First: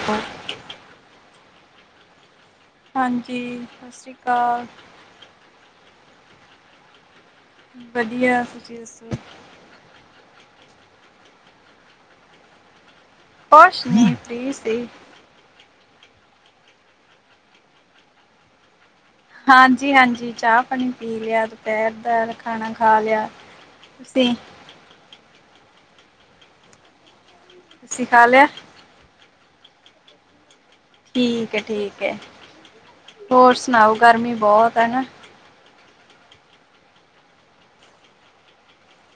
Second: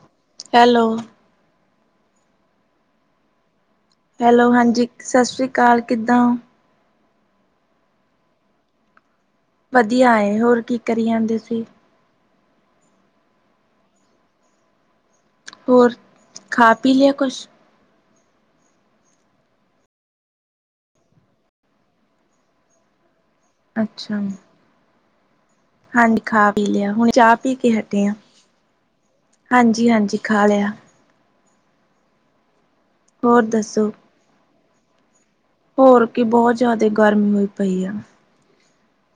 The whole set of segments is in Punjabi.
[unintelligible] ਹੈਲੋ ਹਾਂਜੀ ਬਸ ਹੈਲੋ ਹਾਂਜੀ ਸਤਿ ਸ੍ਰੀ ਅਕਾਲ ਕਿੱਦਾਂ ਵਧੀਆ ਤੁਸੀਂ ਦੱਸੋ ਵਧੀਆ ਏ ਹੋਰ ਕੀ ਕਰੀ ਜਾਂਦੇ ਸੀ। ਕੁੱਛ ਨੀ ਫਰੀ ਸੀ। ਹੋਰ ਖਾ ਪੀ ਲੇਆ ਕੁਛ ਹਾਂਜੀ-ਹਾਂਜੀ ਚਾ ਪਾਨੀ ਪੀ ਲੇਆ ਦੁਪੈਰ ਦਾ ਖਾਨਾ ਖਾ ਲੇਆ। ਅੱਛਾ। ਹਾਂਜੀ ਖਾ ਪੀ ਲੇਆ ਹੁਨ ਚਾ ਪੀ ਕੇ ਹਟੇ ਤੁਸੀਂ ਆਂ, ਖਾ ਲਿਆ ਹਾਂਜੀ-ਹਾਂਜੀ ਖਾ ਲੇਆ। ਠੀਕ ਐ-ਠੀਕ ਐ, ਹੋਰ ਸਨਾਓ ਗਰਮੀ ਬੋਤ ਐ ਨਾ। ਹੋਰ ਕੀ ਬਹੁ ਜਾਦੇ ਗਰਮੀ ਹੋਈ ਪਈ ਆ,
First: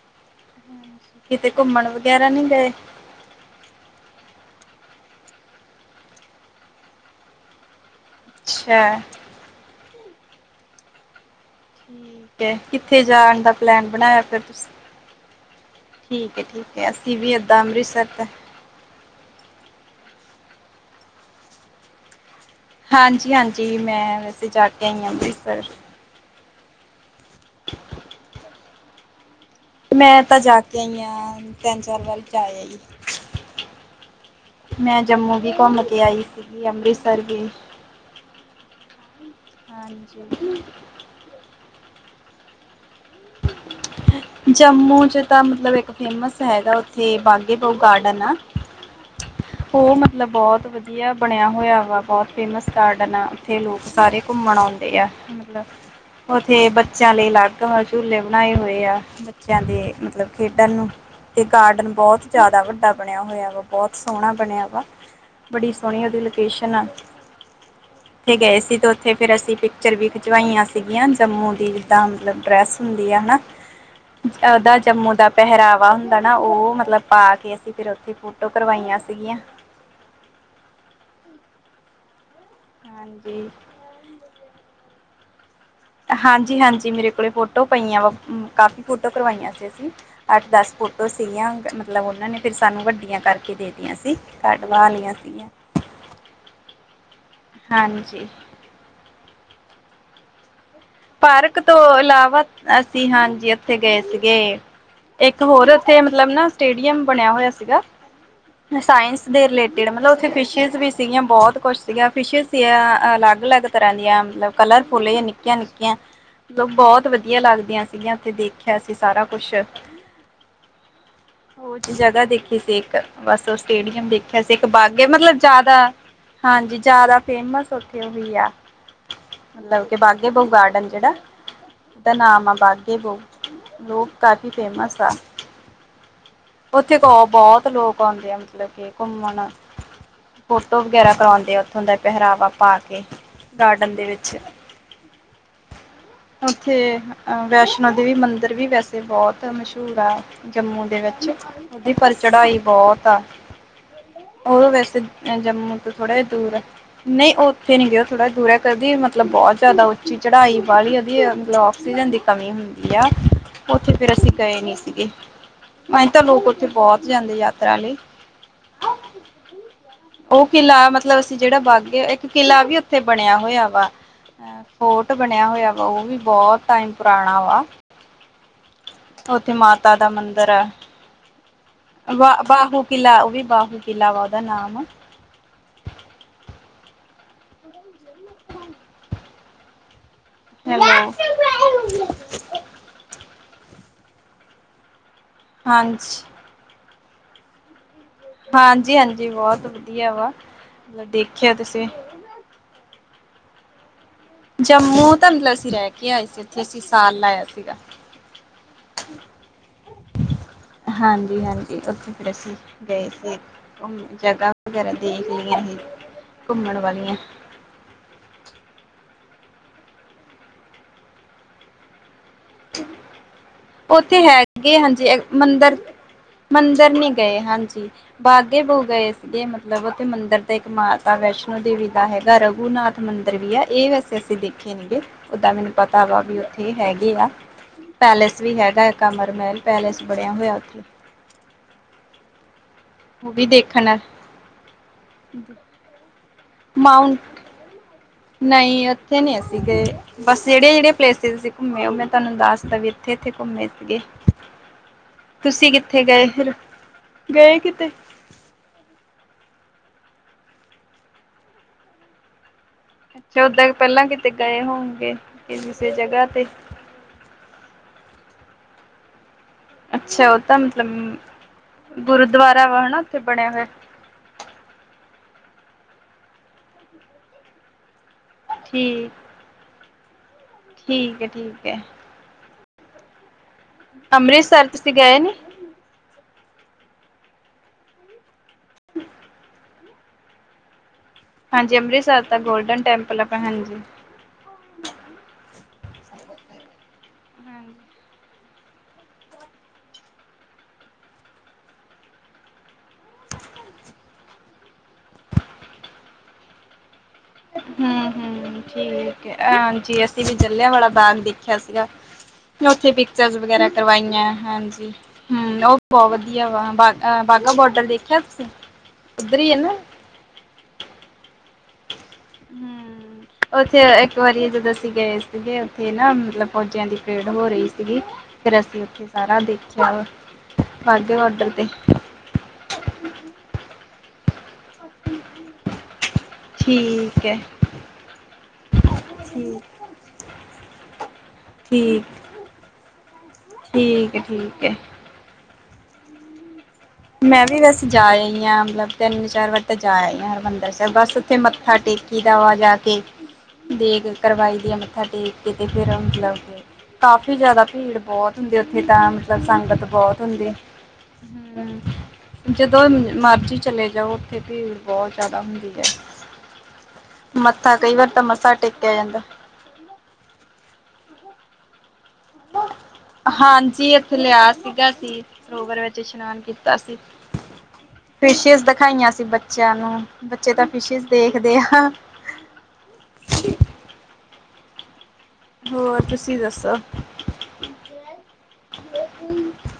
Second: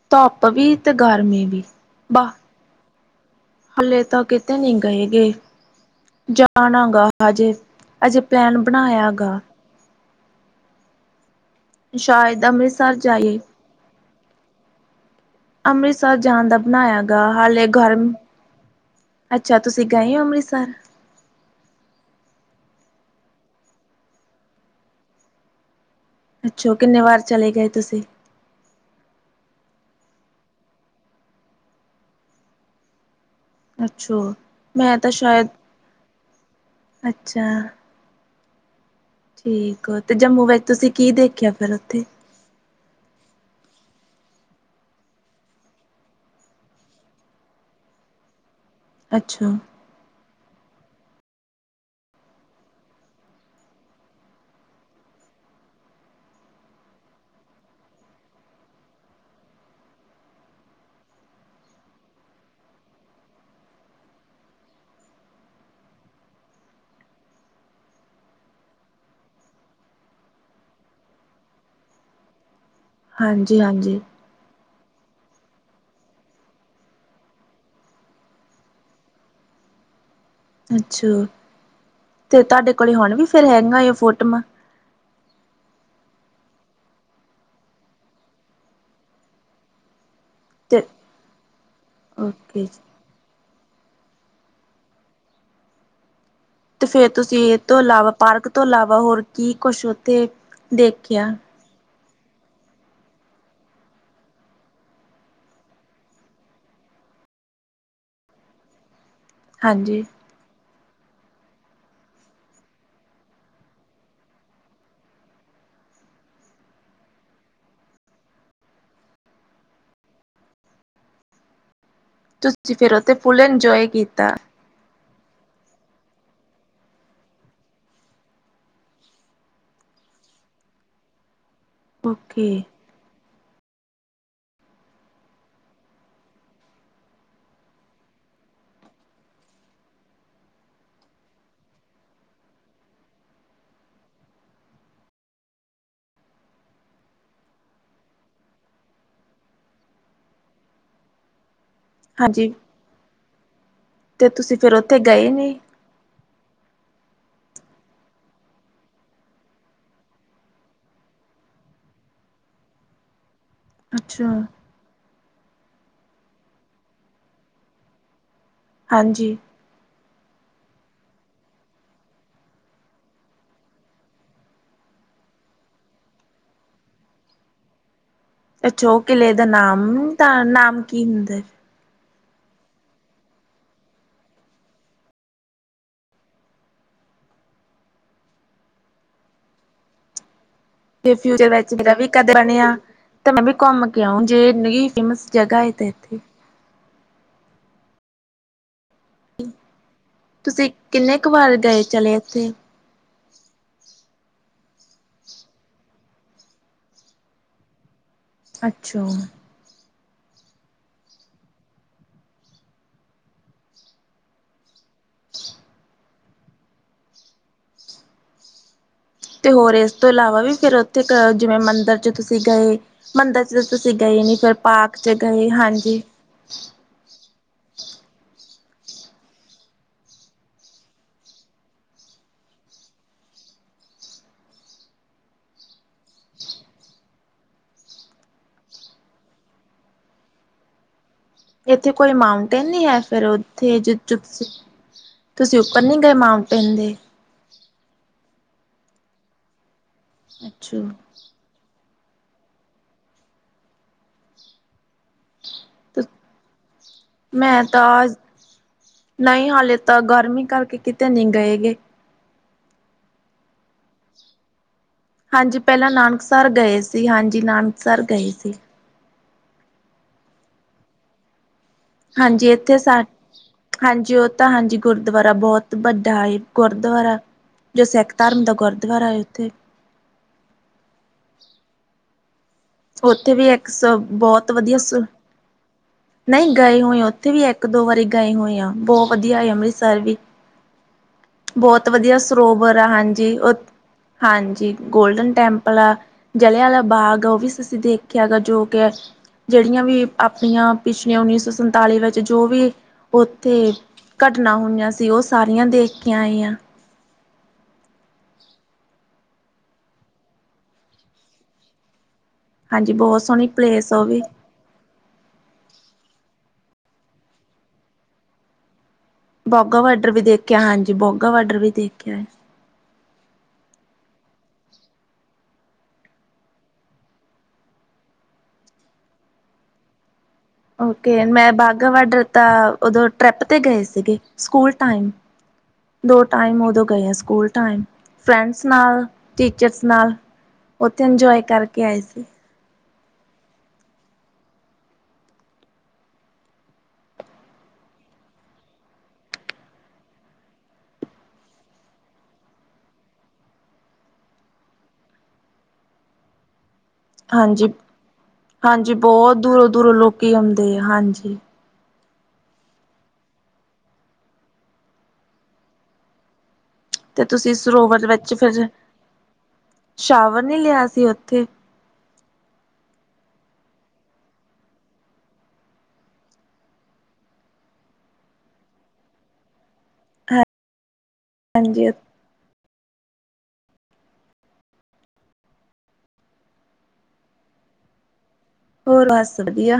ਧੁੱਪ ਵੀ ਤੇ ਗਰਮੀ ਕਿਤੇ ਵੀ, ਘੁੰਮਣ ਵਾਹ ਵਗੈਰਾ ਨਹੀਂ ਗਏ ਹਾਲੇ ਤਾਂ ਕਿਤੇ ਨੀ ਗਏ ਗੇ। ਜਾਨਾ ਗਾ ਹਜੇ, ਅਜੇ ਪਲੈਨ ਅੱਛਾ ਬਨਾਏਆ ਗਾ। ਠੀਕ ਸ਼ਾਇਦ ਐ, ਅੰਮ੍ਰਿਤਸਰ ਕਿੱਥੇ ਜਾਈਏ ਜਾਨ ਦਾ ਪਲੈਨ ਬਨਾਏਆ ਫੇਰ ਤੁਸੀਂ। ਅੰਮ੍ਰਿਤਸਰ ਠੀਕ ਹੈ ਜਾਨ ਦਾ ਠੀਕ ਹੈ ਬਨਾਏਆ ਅਸੀਂ ਗਾ ਵੀ ਏਦਾਂ ਹਾਲੇ ਗਰ ਅੰਮ੍ਰਿਤਸਰ ਤਾਂ ਅੱਛਾ ਤੁਸੀਂ ਗਏ ਓਂ ਅੰਮ੍ਰਿਤਸਰ। ਹਾਂਜੀ-ਹਾਂਜੀ ਮੈਂ ਵੈਸੇ ਜਾ ਕੇ ਆਈ ਆ ਅੰਮ੍ਰਿਤਸਰ। ਅੱਛੇ ਓ ਕਿੰਨੇ ਵਾਰ ਚੱਲੇ ਗਏ ਤੁਸੀਂ। ਮੈਂ ਤਾਂ ਜਾ ਕੇ ਆਈ ਆਂ ਤਿੰਨ ਚਾਰ ਵਾਰੀ ਜਾਏ ਆਈ। ਅੱਛਾ ਮੈਂ ਤਾਂ ਜੰਮੂ ਸ਼ਾਇਦ ਵੀ ਘੁੰਮ ਕੇ ਆਈ ਦਿੱਲੀ, ਅੰਮ੍ਰਿਤਸਰ ਅੱਛਾ ਵੀ। ਠੀਕ ਆ ਤੇ ਜੰਮੂ ਹਾਂਜੀ ਵਿੱਚ ਤੁਸੀਂ ਕੀ ਦੇਖੇਆ ਫਿਰ ਓਥੇ। [unintelligible] ਜੰਮੂ ਚ ਤਾਂ ਮਤਲਬ ਇੱਕ ਫੇਮਸ ਹੈਗਾ ਓਥੇ ਬਾਗੇ ਬਹੁ ਗਾਰਡਨ ਆ। ਅੱਛਾ। ਓ ਮਤਲਬ ਬੋਤ ਵਦੀਆ ਬਨੇਆ ਹੋਏਆ ਵਾ ਬੋਤ ਫੇਮਸ ਗਾਰਡਨ ਆ ਓਥੇ ਲੋਕ ਸਾਰੇ ਘੁੰਮਨ ਔਂਦੇ ਆ ਮਤਲਬ, ਓਥੇ ਬੱਚਿਆਂ ਲਈ ਅਲੱਗ ਵਾ ਝੂਲੇ ਬਨਾਏ ਹੋਏ ਆ ਬੱਚੇਆਂ ਦੇ ਮਤਲਬ ਖੇਡਨ ਨੂੰ। ਤੇ ਗਾਰਡਨ ਬੋਤ ਜਾਦਾ ਵੱਡਾ ਬਨੇਆ ਹੋਏਆ ਵਾ ਬੋਤ ਸੋਨਾ ਬਨੇਆ ਵਾ। ਬੜੀ ਸੋਨੀ ਓਦੀ ਲੋਕੇਸ਼ਨ ਆ। [inaudible] ਓਥੇ ਗਏ ਸੀ ਤੇ ਓਥੇ ਫਿਰ ਅਸੀਂ ਪਿਕਚਰ ਵੀ ਖਿਚਵਾਈਆਂ ਸੀਗੀਆਂ ਜੰਮੂ ਦੀ ਜਿੱਦਾਂ ਮਤਲਬ ਡਰੈਸ ਹੁੰ ਦੀ ਆ ਨਾ। ਹਾਂਜੀ ਹਾਂਜੀ ਓਦਾ ਜੰਮੂ ਦਾ ਪਹਿਰਾਵਾ ਹੁੰਦਾ ਨਾ ਓ ਮਤਲਬ ਪਾ ਕੇ ਅਸੀਂ ਫਿਰ ਓਥੇ ਘੁੰ ਫੋ਼ਟੋ ਕਰਵਾਈਆਂ ਸੀਗੀਆਂ। ਅੱਛਾ, ਤੇ ਤੁਆਡੇ ਕੋਲ ਹੁਨ ਵੀ ਫਿਰ ਹਾਂਜੀ ਹੈਗੀਆ ਓ ਫੋਟੋਮਾਂ। ਹਾਂਜੀ-ਹਾਂਜੀ ਮੇਰੇ ਕੋਲ ਫੋਟੋ ਪਈਆਂ ਵਾ ਕਾਫੀ਼ ਫੋਟੋ ਕਰਵਾਈਆਂ ਸੀ ਅਸੀਂ। ਅੱਠ ਦਸ ਤੇ ਫੋਟੋ ਸੀਗੀਆਂ ਮਤਲਬ ਓਨਾਂ ਨੇ ਫਿਰ ਓਕੇ ਸਾਨੂੰ ਵੱਡੀਆਂ ਕਰਕੇ ਦੇ ਤੀ ਦੀ ਅਸੀਂ ਕੱਡਵਾ ਲੀਆਂ ਸੀਗੀਆਂ। ਤੇ ਫੇ਼ਰ ਤੁਸੀਂ ਏ ਤੋਂ ਅਲਾਵਾ ਹਾਂਜੀ ਪਾਰਕ ਤੋਂ ਅਲਾਵਾ ਹੋਰ ਕੀ ਕੁਛ ਓਥੇ ਦੇ ਪਾਰਕ ਤੋਂ ਅਲਾਵਾ ਅਸੀਂ ਹਾਂਜੀ ਓਥੇ ਗਏ ਸੀਗੇ ਇੱਕ ਹੋਰ ਓਥੇ ਮਤਲਬ ਨਾ ਸਟੇਡੀਅਮ ਬਨੇਆ ਹੋਏਆ ਸੀਗਾ। ਸਾਇੰਸ ਦੇ ਰਿਲੇਟਿਡ ਹਾਂਜੀ ਮਤਲਬ ਓਥੇ ਫਿਸ਼ਿਜ਼ ਵੀ ਸੀਗੀਆਂ ਬੋਤ ਕੁਛ ਸੀਗਾ ਫਿਸ਼ਿਸ ਸੀਆਂ ਅਲੱਗ-ਅਲੱਗ ਤਰ੍ਹਾਂ ਦੀਆਂ ਕਲਰਫੁਲ਼ ਜਾਂ ਨਿੱਕੀਆਂ ਨਿੱ ਕੀਆਂ ਮਤਲਬ ਬੋਤ ਵਦੀਆ ਲੱਗਦੀਆਂ ਸੀਗੀਆਂ ਓਥੇ ਦੇਖੇਆ ਸੀ ਸਾਰਾ ਕੁਛ। [unintelligible] ਓ ਜੀ ਜਗਾ ਦੇਖੀ ਤੁਸੀਂ ਸੀ ਫਿਰ ਇੱਕ ਉੱਥੇ ਫੁੱਲ ਬਸ ਇੰਜੋਏ ਸਟੇਡੀਅਮ ਕੀਤਾ ਦੇਖੇਆ ਸ ਇੱਕ ਬਾਗੇ ਮਤਲਬ ਜਾਦਾ ਹਾਂਜੀ ਜਾਦਾ ਫੇਮਸ ਓਥੇ ਓਹੀ ਆ। ਮਤਲਬ ਕੇ ਬਾਗੇ ਬਹੁੁ ਗਾਰਡਨ ਜੇੜਾ ਓਦਾ ਓਕੇ ਨਾਮ ਐ ਬਾ ਕਿ ਲੋਕ ਕਾਫ਼ੀ ਫੇਮਸ ਆ ਉੱਥੇ ਬਹੁਤ ਲੋਕ ਔਦੇ ਆ ਮਤਲਬ ਕੇ ਘੁੰਮਣ। ਫੋਟੋ ਵਗੈਰਾ ਕਰੌਦੇ ਆ ਉੱਥੋਂ ਦਾ ਪਹਿਰਾਵਾ ਪਾ ਕੇ ਗਾਰਡਨ ਦੇ ਵਿੱਚ। ਉੱਥੇ ਅ ਵੈਸ਼ਨੋ ਦੇਵੀ ਮੰਦਿਰ ਵੀ ਵੈਸੇ ਬਹੁਤ ਮਸ਼ਹੂਰ ਆ। ਜੰਮੂ ਦੇ ਵਿੱਚ ਉਹਦੀ ਪਰ ਹਾਂਜੀ ਚੜਾਈ ਬੋਤ ਆ। ਤੇ ਤੁਸੀਂ ਉਹ ਤਾਂ ਫਿਰ ਉੱਥੇ ਵੈਸੇ ਗਏ ਨੇ ਜੰਮੂ ਤੋਂ ਥੋੜਾ ਜਾਂ ਦੂਰ ਐ ਨਹੀਂ ਉਹ ਉੱਥੇ ਨੀ ਗਏ ਉਹ ਥੋੜ੍ਹਾ ਦੂਰ ਐ ਕਹਦੀ ਮਤਲਬ ਬਹੁਤ ਜ਼ਿਆਦਾ ਉਚੀ ਚੜਾਈ ਵਾਲੀ ਆ ਉਹਦੀ ਆਕਸੀਜਨ ਦੀ ਕਮੀ ਹੁੰਦੀ ਆ ਉੱਥੇ ਫੇਰ ਅਸੀਂ ਅੱਛਾ ਗਏ ਨਹੀਂ ਸੀਗੇ ਅਏ ਤਾਂ ਲੋਕ ਉੱਥੇ ਬਹੁਤ ਜਾਂਦੇ ਯਾਤਰਾ ਲਈ ਹਾਂਜੀ। ਉਹ ਕਿਲ੍ਹਾ ਮਤਲਬ ਅਸੀਂ ਜਿਹੜਾ ਬਾਗੇ ਇੱਕ ਕਿਲ੍ਹਾ ਵੀ ਉੱਥੇ ਬਣਿਆ ਹੋਇਆ ਵਾ। ਹੋਟ ਬਣਿਆ ਹੋਇਆ ਵਾ ਉਹ ਵੀ ਬਹੁਤ ਟਾਈਮ ਪੁਰਾਣਾ ਵਾ। ਅੱਛਾ, ਉਹ ਕਿਲ੍ਹੇ ਦਾ ਉੱਥੇ ਮਾਤਾ ਨਾਮ ਤਾਂ ਨਾਮ ਕੀ ਹੁੰਦਾ ਐ ਵਾਹ ਬਾਹੂ ਕਿਲ੍ਹਾ ਉਹ ਵੀ ਬਾਹੂ ਕਿਲ੍ਹਾ ਵਾ ਉਹਦਾ ਨਾਮ। ਹੈਲੋ। ਤੇ ਫਿਊਚਰ ਵਿੱਚ ਮੇਰਾ ਵੀ ਕਦੇ ਬਣਿਆ ਤੇ ਮੈਂ ਵੀ ਘੁੰਮ ਕੇ ਆਓ ਜੇ ਨਈ ਫੇ਼ਮਸ ਜਗਾ ਏ ਤੇ ਐਥੇ। ਹਾਂਜੀ, ਹਾਂਜੀ ਹਾਂਜੀ ਬਹੁਤ ਵਧੀਆ ਵਾ ਤੁਸੀਂ ਮੈਂ, ਕਿੰਨੇ ਕੁ ਦੇਖਿਆ ਵਾਰ ਗਏ ਤੁਸੀਂ। [unintelligible] ਜੰਮੂ ਤਾਂ ਮਤਲਬ ਅਸੀਂ ਰਹਿ ਕੇ ਆਏ ਸੀ ਉੱਥੇ ਅਸੀਂ ਸਾਲ ਲਾਇਆ ਸੀਗਾ। ਅੱਛਾ ਹਾਂਜੀ ਹਾਂਜੀ, ਉੱਥੇ ਫੇਰ ਅਸੀਂ ਗਏ ਸੀ ਉਹ ਜਗ੍ਹਾ। ਵਗੈਰਾ ਦੇਖ ਲਈਆਂ ਸੀ ਘੁੰਮਣ ਵਾਲੀਆਂ ਤੇ ਹੋਰ ਇਸ ਤੋਂ ਇਲਾਵਾ ਵੀ ਫੇਰ ਉੱਥੇ ਕ ਜਿਵੇਂ ਮੰਦਿਰ ਚ ਤੁਸੀਂ ਗਏ ਮੰਦਿਰ ਚ ਤਾਂ ਤੁਸੀਂ ਗਏ ਉੱਥੇ ਨੀ ਫੇਰ ਪਾਕ ਚ ਗਏ ਹਾਂਜੀ। ਮੰਦਰ ਨੀਂ ਗਏ ਹਾਂਜੀ। ਬਾਗੇ ਬੋ ਗਏ ਸੀਗੇ ਮਤਲਬ ਉੱਥੇ ਮੰਦਰ ਤੇ ਇੱਕ ਮਾਤਾ ਵੈਸ਼ਨੋ ਦੇਵੀ ਦਾ ਹੈਗਾ ਰਘੂਨਾਥ। ਮੰਦਰ ਵੀ ਆ ਇਹ ਵੈਸੇ ਅਸੀਂ ਦੇਖੇ ਨੇਗੇ ਉਦਾਂ ਮੈਨੂੰ ਪਤਾ ਵਾ ਵੀ ਉੱਥੇ ਇਹ ਹੈਗੇ ਆ। ਪੈਲੇਸ ਵੀ ਹੈਗਾ ਏ ਕਮਰ ਮਹਿਲ ਪੈਲੇਸ ਬਣਿਆ ਹੋਇਆ ਉੱਥੇ ਇੱਥੇ ਕੋਈ ਮਾਊਂਟੇਨ ਨਹੀਂ ਹੈ ਫੇਰ ਉਹ ਵੀ ਉੱਥੇ ਜਜ ਦੇਖਣ ਤ ਤੁਸੀਂ ਉੱਪਰ ਨੀ ਗਏ ਮਾਊਂ ਮਾਊਂਟ ਨਹੀਂ ਉੱਥੇ ਨਈ ਅਸੀ ਗਏ ਬਸ ਜਿਹੜੀਆਂ ਅੱਛਾ ਜਿਹੜੀਆਂ ਪਲੇਸਸ ਸੀ ਘੁੰਮੇ ਉਹ ਮੈਂ ਤੁਹਾਨੂੰ ਦੱਸਦਾ ਵੀ ਇੱਥੇ ਇੱਥੇ ਘੁੰਮੇ ਸੀਗੇ ਤੁਸੀਂ ਕਿੱਥੇ ਗਏ ਫੇਰ ਗਏ ਕਿਤੇ ਨਈ ਹਾਲੇ ਤਾਂ ਗਰਮੀ ਕਰਕੇ ਕਿਤੇ ਨਹੀਂ ਗਏ ਗੇ। ਅੱਛਾ ਓਦਾਂ ਪਹਿਲਾਂ ਕਿਤੇ ਗਏ ਹੋਗੇ ਹਾਂਜੀ ਪਹਿਲਾਂ ਨਾਨਕਸਰ ਗਏ ਸੀ ਹਾਂਜੀ ਨਾਨਕਸਰ ਗਏ ਸੀ। ਅੱਛਾ ਉਹ ਤਾਂ ਮਤਲਬ ਹਾਂਜੀ ਗੁਰੂਦੁਆਰਾ ਇੱਥੇ ਵਾ ਹਨਾ ਸਾ ਉੱਥੇ ਬਣਿਆ ਹੋਇਆ ਹਾਂਜੀ ਉਹ ਤਾਂ ਹਾਂਜੀ ਗੁਰਦੁਆਰਾ ਬਹੁਤ ਵੱਡਾ ਏ ਗੁਰਦੁਆਰਾ ਜੋ ਸਿੱਖ ਧਰਮ ਦਾ ਗੁਰਦੁਆਰਾ ਠੀਕ ਏ ਉੱਥੇ ਠੀਕ ਐ ਠੀਕ ਐ। ਉੱਥੇ ਵੀ ਇੱਕ ਸ ਬਹੁਤ ਅੰਮ੍ਰਿਤਸਰ ਵਧੀਆ ਸ ਤੁਸੀਂ ਗਏ ਨੀ ਨਹੀਂ ਗਏ ਹੋਏ ਆ ਉੱਥੇ ਵੀ ਇੱਕ ਦੋ ਵਾਰੀ ਗਏ ਹੋਏ ਆ ਬਹੁਤ ਵਧੀਆ ਐ ਅੰਮ੍ਰਿਤਸਰ ਵੀ ਹਾਂਜੀ ਬਹੁਤ ਵਧੀਆ ਅੰਮ੍ਰਿਤਸਰ ਤਾਂ ਸਰੋਵਰ ਗੋਲਡਨ ਆ ਟੈਂਪਲ ਹਾਂਜੀ ਆਪਾਂ ਉਥ ਹਾਂਜੀ ਹਾਂਜੀ ਗੋਲਡਨ ਟੈਂਪਲ ਆ ਜਲ੍ਹਿਆਂ ਆਲਾ ਬਾਗ ਆ ਉਹ ਵੀ ਅਸੀ ਦੇਖਿਆ ਗਾ ਜੋ ਕ ਜਿਹੜੀਆਂ ਵੀ ਆਪਣੀਆਂ ਪਿਛਲੀਆਂ ਉੱਨੀ ਸੌ ਸੰਤਾਲੀ ਵਿੱਚ ਜੋ ਵੀ ਉੱਥੇ ਘਟਨਾ ਹੋਈਆਂ ਸੀ ਉਹ ਸਾਰੀਆਂ ਦੇਖ ਕੇ ਆਏ ਆਂ। ਹੂੰ -ਹੂੰ। ਠੀਕ ਹੈ ਹਾਂਜੀ ਅਸੀਂ ਵੀ ਚੱਲਿਆ ਵਾਲਾ ਬਾਂਗ ਦੇਖਿਆ ਸੀਗਾ। ਉੱਥੇ ਹਾਂਜੀ ਬਹੁਤ ਪਿਕਚਰਸ ਸੋਹਣੀ ਵਗੈਰਾ ਪਲੇਸ ਉਹ ਵੀ ਕਰਵਾਈਆਂ ਹਾਂਜੀ। ਹੂੰ ਉਹ ਬੋਹ ਵਧੀਆ ਵਾ ਬ ਬਾਘਾ ਬੋਡਰ ਦੇਖਿਆ ਤੁਸੀਂ? ਉੱਧਰ ਹੀ ਹੈ ਨਾ ਬੋਗਾ ਵਾਰਡਰ ਵੀ ਦੇਖਿਆ ਹਾਂਜੀ ਬੋਗਾ ਵਾਰਡਰ ਵੀ ਦੇਖਿਆ ਹੈ। ਹੂੰ। ਉੱਥੇ ਇੱਕ ਵਾਰੀ ਜਦੋਂ ਅਸੀਂ ਗਏ ਸੀਗੇ ਉੱਥੇ ਨਾ ਮਤਲਬ ਫੌਜੀਆਂ ਦੀ ਪਰੇਡ ਹੋ ਰਹੀ ਸੀਗੀ। ਫੇਰ ਅਸੀਂ ਉੱਥੇ ਸਾਰਾ ਦੇਖਿਆ ਵਾ। ਵਾਹਗੇ ਓਕੇ ਬਾਰਡਰ ਮੈਂ ਤੇ ਬਾਘਾ ਵਡਰ ਤਾਂ ਉਦੋਂ ਟ੍ਰਿਪ ਤੇ ਗਏ ਸੀਗੇ, ਸਕੂਲ ਟਾਈਮ? ਦੋ ਟਾਈਮ ਉਦੋਂ ਗਏ ਆ ਠੀਕ ਐ। ਸਕੂਲ ਟਾਈਮ ਫਰੈਂਡਸ ਨਾਲ, ਠੀਕ ਟੀਚਰਸ ਨਾਲ। ਉਥੇ ਇਨਜੋਏ ਕਰਕੇ ਆਏ ਠੀਕ ਸੀ। ਠੀਕ ਏ- ਠੀਕ ਏ। ਮੈਂ ਵੀ ਬਸ ਜਾ ਆਈ ਹਾਂ ਮਤਲਬ ਤਿੰਨ ਚਾਰ ਵਾਰ ਤੇ ਜਾ ਆਈ ਹਾ ਹਰਿਮੰਦਰ ਸਾਹਿਬ ਬਸ। ਤੇ ਮੱਥਾ ਟੇਕੀ ਦਾ ਆ ਵਾ ਜਾ ਕੇ। ਦੇਗ ਕਰਵਾਈ ਦੀ ਆ ਮੱਥਾ ਟੇਕ ਕੇ ਤੇ ਫੇਰ ਮਤ ਲਬ ਕੇ- ਕਾਫ਼ੀ ਜਿਆਦਾ ਹਾਂਜੀ, ਭੀੜ ਬੋਤ ਹੁੰਦੀ ਉੱਥੇ ਹਾਂਜੀ ਤਾਂ ਬਹੁਤ ਮਤਲਬ ਸੰਗਤ ਦੂਰੋਂ-ਦੂਰੋਂ ਬਹੁਤ ਲੋਕੀ ਹੁੰਦ ਆ, ਆਉਂਦੇ ਹਾਂਜੀ। ਹੂੰ। ਜਦੋਂ ਮਰਜ਼ੀ ਚਲੇ ਜਾਓ ਉੱਥੇ ਭੀੜ ਬੋਹ ਜਿਆਦਾ ਹੁੰਦੀ ਹੈ। ਤੇ ਤੁਸੀਂ ਮੱਥਾ ਕਈ ਸਰੋਵਰ ਦੇ ਵਾਰ ਤਾਂ ਵਿੱਚ ਮੱਥਾ ਫੇਰ, ਟੇਕਿਆ ਜਾਂਦਾ। ਸ਼ਾਵਰ ਨੀ ਲਿਆ ਸੀ ਉੱਥੇ? ਹਾਂਜੀ ਇੱਥੇ ਲਿਆ ਸੀਗਾ ਸੀ। ਸਰੋਵਰ ਵਿੱਚ ਇਸ਼ਨਾਨ ਕੀਤਾ ਸੀ, ਫਿਸ਼ਿਸ ਦਿਖਾਈਆਂ ਸੀ ਬੱਚਿਆਂ ਨੂੰ। ਬੱਚੇ ਤਾਂ ਫਿਸ਼ਿਸ ਦੇਖਦੇ ਆ। ਹਾਂਜੀ ਹੋਰ ਤੁਸੀਂ ਦੱਸੋ? ਹੋਰ ਬਸ ਵਧੀਆ।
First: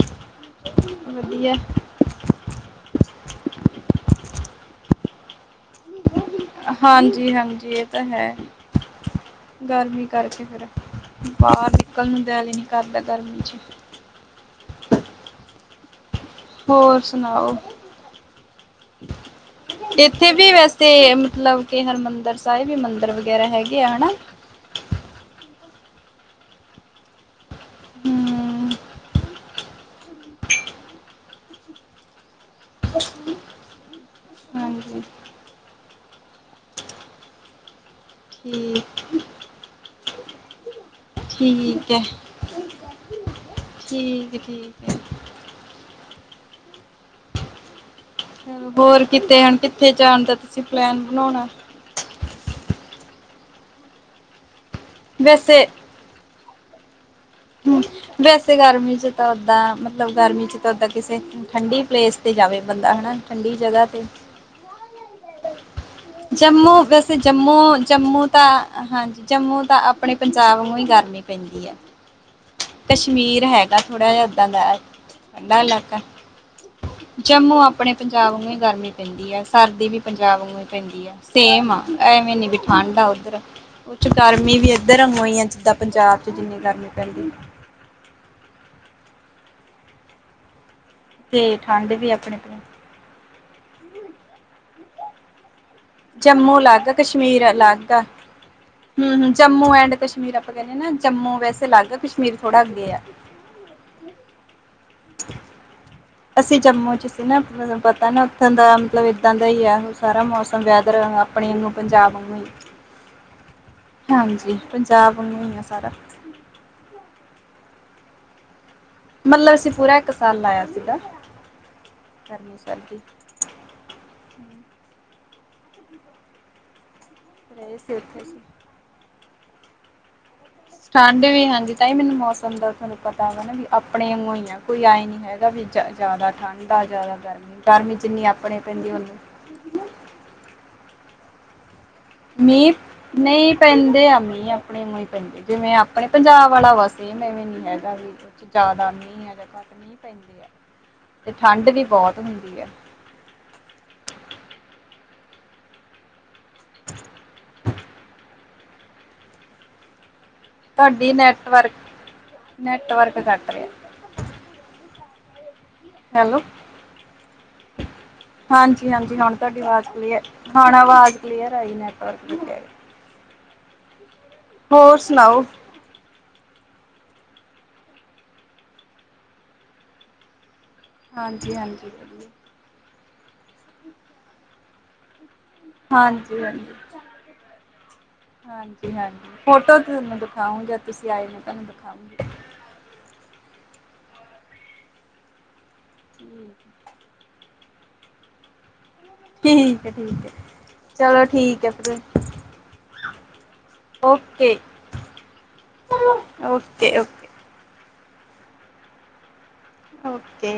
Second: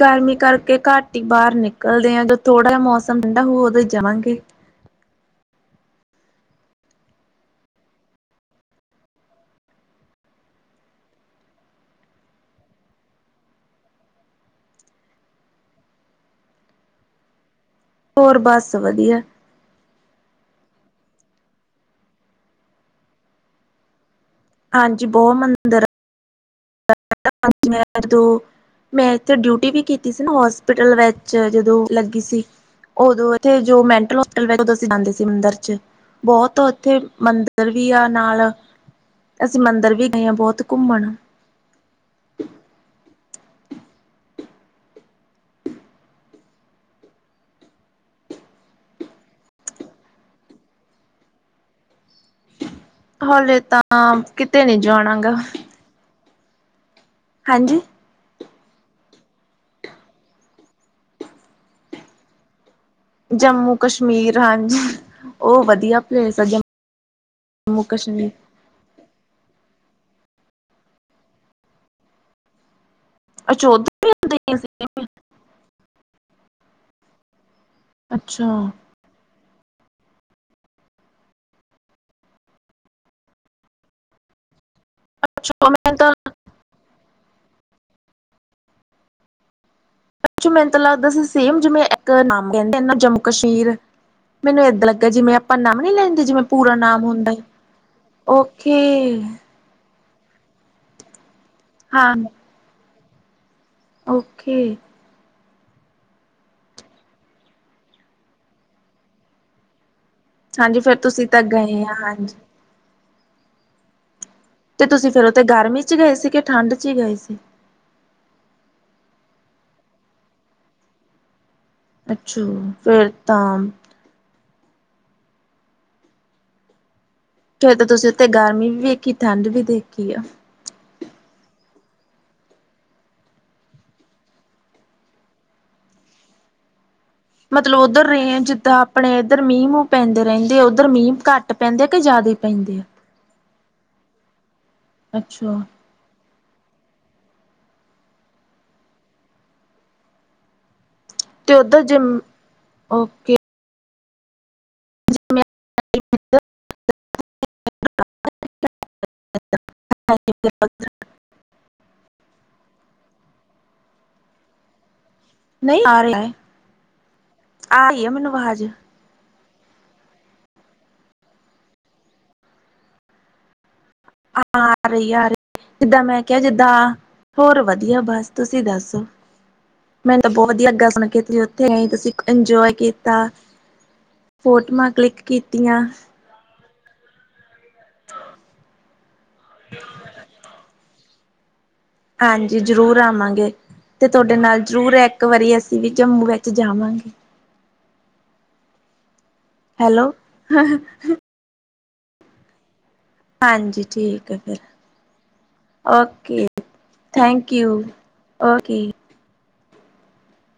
ਗਰਮੀ ਕਰਕੇ ਘੱਟ ਹੀ ਵਧੀਆ ਬਾਹਰ ਨਿਕਲਦੇ ਆ ਜਦੋਂ ਥੋੜਾ ਮੌਸਮ ਠੰਡਾ ਹੋ ਉਦੋਂ ਈ ਜਾਵਾਂਗੇ। ਹਾਂਜੀ- ਹਾਂਜੀ ਇਹ ਤਾਂ ਹੈ। ਗਰਮੀ ਕਰਕੇ ਫੇਰ ਬਾਹਰ ਨਿਕਲ ਨੂੰ ਦਿਲ ਈ ਨੀ ਕਰਦਾ ਗਰਮੀ ਚ। ਹੋਰ ਸੁਣਾਓ? ਹੋਰ ਬਸ ਵਧੀਆ। ਇੱਥੇ ਵੀ ਵੈਸੇ ਮਤਲਬ ਕੇ ਹਰਿਮੰਦਰ ਸਾਹਿਬ ਵੀ ਮੰਦਿਰ ਵਗੈਰਾ ਹੈਗੇ ਆ, ਹਨਾ। ਹਾਂਜੀ ਬੋਹ ਮੰਦਿਰ ਆ। ਮ ਓਦੋ, ਹੂੰ ਮੈਂ ਇੱਥੇ ਡਿਊਟੀ ਵੀ ਕੀਤੀ ਸੀ ਨਾ ਹੋਸਪਿਟਲ ਵਿੱਚ ਮੈਂ ਜਦੋਂ ਲੱਗੀ ਸੀ, ਉਦੋਂ- ਥੇ ਜੋ ਮੈਂਟਲ ਹੌਸਪੀਟਲ ਜਦੋਂ ਅਸੀਂ ਹਾਂਜੀ ਜਾਂਦੇ ਸੀ ਮੰਦਿਰ ਚ ਬਹੁਤ ਇੱਥੇ ਮੰਦਰ, ਇੱਧਰ ਵੀ ਆ ਨਾਲ। ਠੀਕ ਇਹ ਗਏ ਆ ਬੋਹਤ ਘੁੰਮਣ। ਠੀਕ ਹੈ, ਠੀਕ ਏ- ਠੀਕ ਏ। ਚਲੋ ਹੋਰ ਕਿਤੇ ਹੁਣ ਕਿੱਥੇ ਜਾਣ ਦਾ ਤੁਸੀਂ ਪਲੈਨ ਬਣਾਉਣਾ? ਹਲੇ ਤਾਂ ਆ ਕਿਤੇ ਨੀ ਜਾਣਾ ਹਗਾ। ਵੈਸੇ ਹੂੰ ਵੈਸੇ ਗਰਮੀ ਚ ਤਾਂ ਓਦਾਂ ਮਤਲਬ ਗਰਮੀ ਚ ਤਾਂ ਓਦਾਂ ਕਿਸੇ- ਠੰਡੀ ਪਲੇਸ ਤੇ ਜਾਵੇ ਬੰਦਾ, ਹਨਾ। ਠੰਡੀ ਜੰਮੂ ਜਗ੍ਹਾ ਤੇ ਕਸ਼ਮੀਰ ਹਾਂਜੀ, ਉਹ ਵਧੀਆ। ਪਲੇਸ ਆ ਜੰਮੂ ਵੈਸੇ ਜੰਮੂ, ਜੰਮੂ ਤਾਂ। ਹਾਂਜੀ ਜੰਮੂ ਤਾਂ ਆਪਣੇ ਪੰਜਾਬ ਨੂੰ ਹੀ ਗਰਮੀ ਪੈਂਦੀ ਹੈ। ਕਸ਼ਮੀਰ ਅੱਛਾ ਹੈਗਾ ਉਧਰ ਥੋੜਾ ਜਿਹ ਏਦਾਂ ਦਾ ਠੰਢਾ ਇਲਾਕਾ। ਜੰਮੂ, ਆਪਣੇ ਪੰਜਾਬ ਅੱਛਾ ਨੂੰ ਹੀ ਗਰਮੀ ਪੈਂਦੀ ਅ, ਸਰਦੀ ਵੀ ਪੰਜਾਬ ਨੂੰ ਈ ਸਟੀਮ ਆ ਐਵੇਂ ਨਈ ਠੰਡ ਆ ਉਧਰ ਕੁਛ ਗਰਮੀ ਵੀ ਪੈਦੀ ਆ ਧਰਮ ਹੋਈਆਂ ਜਿੱਦਾਂ, ਮੈਨੂੰ ਤਾਂ ਪੰਜਾਬ 'ਚ ਜਿੰਨੀ ਕਰਨੀ ਪੈਂਦੀ ਜੋ ਮੈਨੂੰ ਲੱਗਦਾ ਸੀ ਤੇ ਸੇਮ ਜਿਵੇਂ, ਠੰਡ ਵੀ ਇੱਕ ਆਪਣੇ ਨਾਮ ਕਹਿੰਦੇ ਨਾ ਜੰਮੂ। ਕਸ਼ਮੀਰ, ਮੈਨੂੰ ਇਦਾਂ ਲੱਗਾ ਜਿਵੇਂ, ਪੰਨਾ ਵੀ ਨਹੀਂ ਲੈਂ, ਜੰਮੂ ਅਲੱਗ, ਕਸ਼ਮੀਰ ਅਲੱਗ, ਓਕੇ ਹੂ- ਹੂ ਜੰਮੂ ਐਂਡ ਕਸ਼ਮੀਰ ਆਪਾਂ ਕਹਿੰਦੇ ਨਾ ਜੰਮੂ ਵੈਸੇ ਅਲੱਗ, ਹਾਂ ਕਸ਼ਮੀਰ ਥੋੜਾੱ ਅੱਗੇ ਆ ਓਕੇ ਅਸੀਂ ਜੰਮੂ ਚ ਸੀ ਨਾ, ਮੈਨੂੰ ਪਤਾ ਨਾ ਉੱਥੋਂ ਦਾ ਮਤਲਬ ਏਦਾਂ ਦਾ ਹੀ ਆ, ਉਹ ਸਾਰਾ ਮਾਹੌਲ ਸਗੋਂ ਹਾਂਜੀ ਫੇਰ ਵੈਦਰ ਤੁਸੀਂ ਤਾਂ ਆਪਣੇ ਨੂੰ ਗਏ ਆ ਪੰਜਾਬ ਹਾਂਜੀ ਨੂੰ ਹੀ, ਹਾਂਜੀ। ਤੇ ਤੁਸੀਂ ਪੰਜਾਬ ਫੇਰ ਉਥੇ, ਨੂੰ ਹੀ ਆ ਗਰਮੀ ਸਾਰਾ ਚ ਗਏ ਸੀ। ਕਿ ਠੰਡ ਚ ਹੀ ਗਏ ਸੀ? ਮਤਲਬ, ਅਸੀਂ ਪੂਰਾ ਇੱਕ ਸਾਲ ਲਾਇਆ ਸੀਗਾ ਅੱਛਾ ਗਰਮੀ ਸਰਦੀ ਫੇਰ ਤਾਂ। ਫਿਰ ਰਹੇ ਤਾਂ ਸੀ ਤੁਸੀਂ ਉੱਥੇ ਅਸੀਂ ਗਾਰਮੀ ਵੀ, ਦੇਖੀ ਠੰਡ ਦੇਖੀ ਠੰਡ ਵੀ ਹਾਂਜੀ, ਤਾਂਹੀ ਮੈਨੂੰ ਮੌਸਮ ਦਾ ਤੁਹਾਨੂੰ ਪਤਾ ਹੈਗਾ ਨਾ, ਵੀ ਆਪਣੇ ਵਾਂਗੂੰ ਹੀ ਆ ਕੋਈ ਆਏ ਨਈ ਹੈਗਾ, ਵੀ-ਵੀ ਜ਼ਿਆਦਾ ਠੰਡ ਆ, ਜ਼ਿਆਦਾ ਗ਼ਰਮੀ ਆ ਮਤਲਬ ਉੱਧਰ ਰੇਜ ਜਿੱਦਾਂ, ਆਪਣੇ ਇੱਧਰ ਮੀਂਹ- ਮੂੰਹ ਪੈਂਦੇ ਰਹਿਦੇ, ਆ ਉੱਧਰ ਮੀਂਹ, ਘੱਟ ਪੈਂਦੇ ਆ ਕਿ ਜ਼ਿਆਦਾ ਮੀਂਹ ਪੈਂਦੇ ਆ ਨਈ ਪੈਂਦੇ ਆ ਮੀਂਹ ਆਪਣੇ ਨੂੰ ਪੈਂਦੇ ਜਿਵੇਂ, ਅੱਛਾ ਹਲੇ ਆਪਣੇ ਪੰਜਾਬ ਵਾਲਾ ਵਾਸਤੇ, ਐਵੇਂ ਨਈ ਹੈਗਾ ਵੀ ਕੁ ਜ਼ਿਆਦਾ ਮੀ ਆ, ਜਾਂ ਘੱਟ ਮੀਂ ਪੈਂਦੀ ਆ ਤੇ ਠੰਡ ਉਧਰ ਵੀ ਬਹੁਤ ਚਲੋ, ਹੁੰਦੀ ਹੈ ਓਕੇ [inaudible] [inaudible] [inaudible] ਤੁਹਾਡੀ ਨੈਟਵਰਕ, ਨੈਟਵਰਕ ਘੱਟ ਰਿਹਾ। ਨਹੀਂ ਆ ਰਿਹਾ ਏ, ਹੈਲੋ ਆ ਰਹੀ ਆ ਮੈਨੂੰ ਆਵਾਜ਼ ਕਿ ਹਾਂਜੀ, ਹੁਣ ਤੁਹਾਡੀ ਆਵਾਜ਼ ਕਲੀਅਰ, ਹੁਣ ਆਵਾਜ਼ ਕਲੀਅਰ ਆਈ ਨੈਟਵਰਕ ਆ ਰਹੀ ਆ ਹੋਰ ਰਹੀ ਯਾਰ, ਸੁਣਾਓ ਜਿੱਦਾਂ ਮੈਂ ਕਿਹਾ ਕਿੱਦਾਂ, ਹੋਰ ਵਧੀਆ ਬਸ ਤੁਸੀਂ ਦੱਸੋ? ਮੈਨੂੰ ਤੇ ਬਹੁਤ ਲੱਗਾ ਸੀ। ਹੁਣ ਕੀਤੀ ਹਾਂਜੀ ਉੱਥੇ ਆਈ ਹਾਂਜੀ ਤੇਤੁਸੀਂ ਵਧੀਆ ਇੰਜੋਏ ਕੀਤਾ, ਫੋਟੋਆਂ ਕਲਿਕ ਕੀਤੀਆਂ ਜ ਹਾਂਜੀ। [inaudible] ਹਾਂਜੀ- ਹਾਂਜੀ ਫੋਟੋ ਤੁਹਾਨੂੰ ਦਿਖਾਉ, ਜਦ ਤੁਸੀਂ ਆਏ ਮੈ ਤੁਹਾਨੂੰ ਦਿਖਾਉਗੇ ਹਾਂਜੀ, ਜ਼ਰੂਰ ਆਵਾਂਗੇ ਤੇ ਤੁਹਾਡੇ ਨਾਲ ਜ਼ਰੂਰ ਇੱਕ ਵਾਰੀ ਅਸੀਂ ਵੀ ਜੰਮੂ ਵਿੱਚ ਜਾਵਾਂਗੇ। ਹੈਲੋ ਚਲੋ ਠੀਕ ਏ ਫਿਰ ਹਾਂਜੀ, ਠੀਕ ਹੈ ਫਿਰ, okay okay okay okay thank you. Okay okay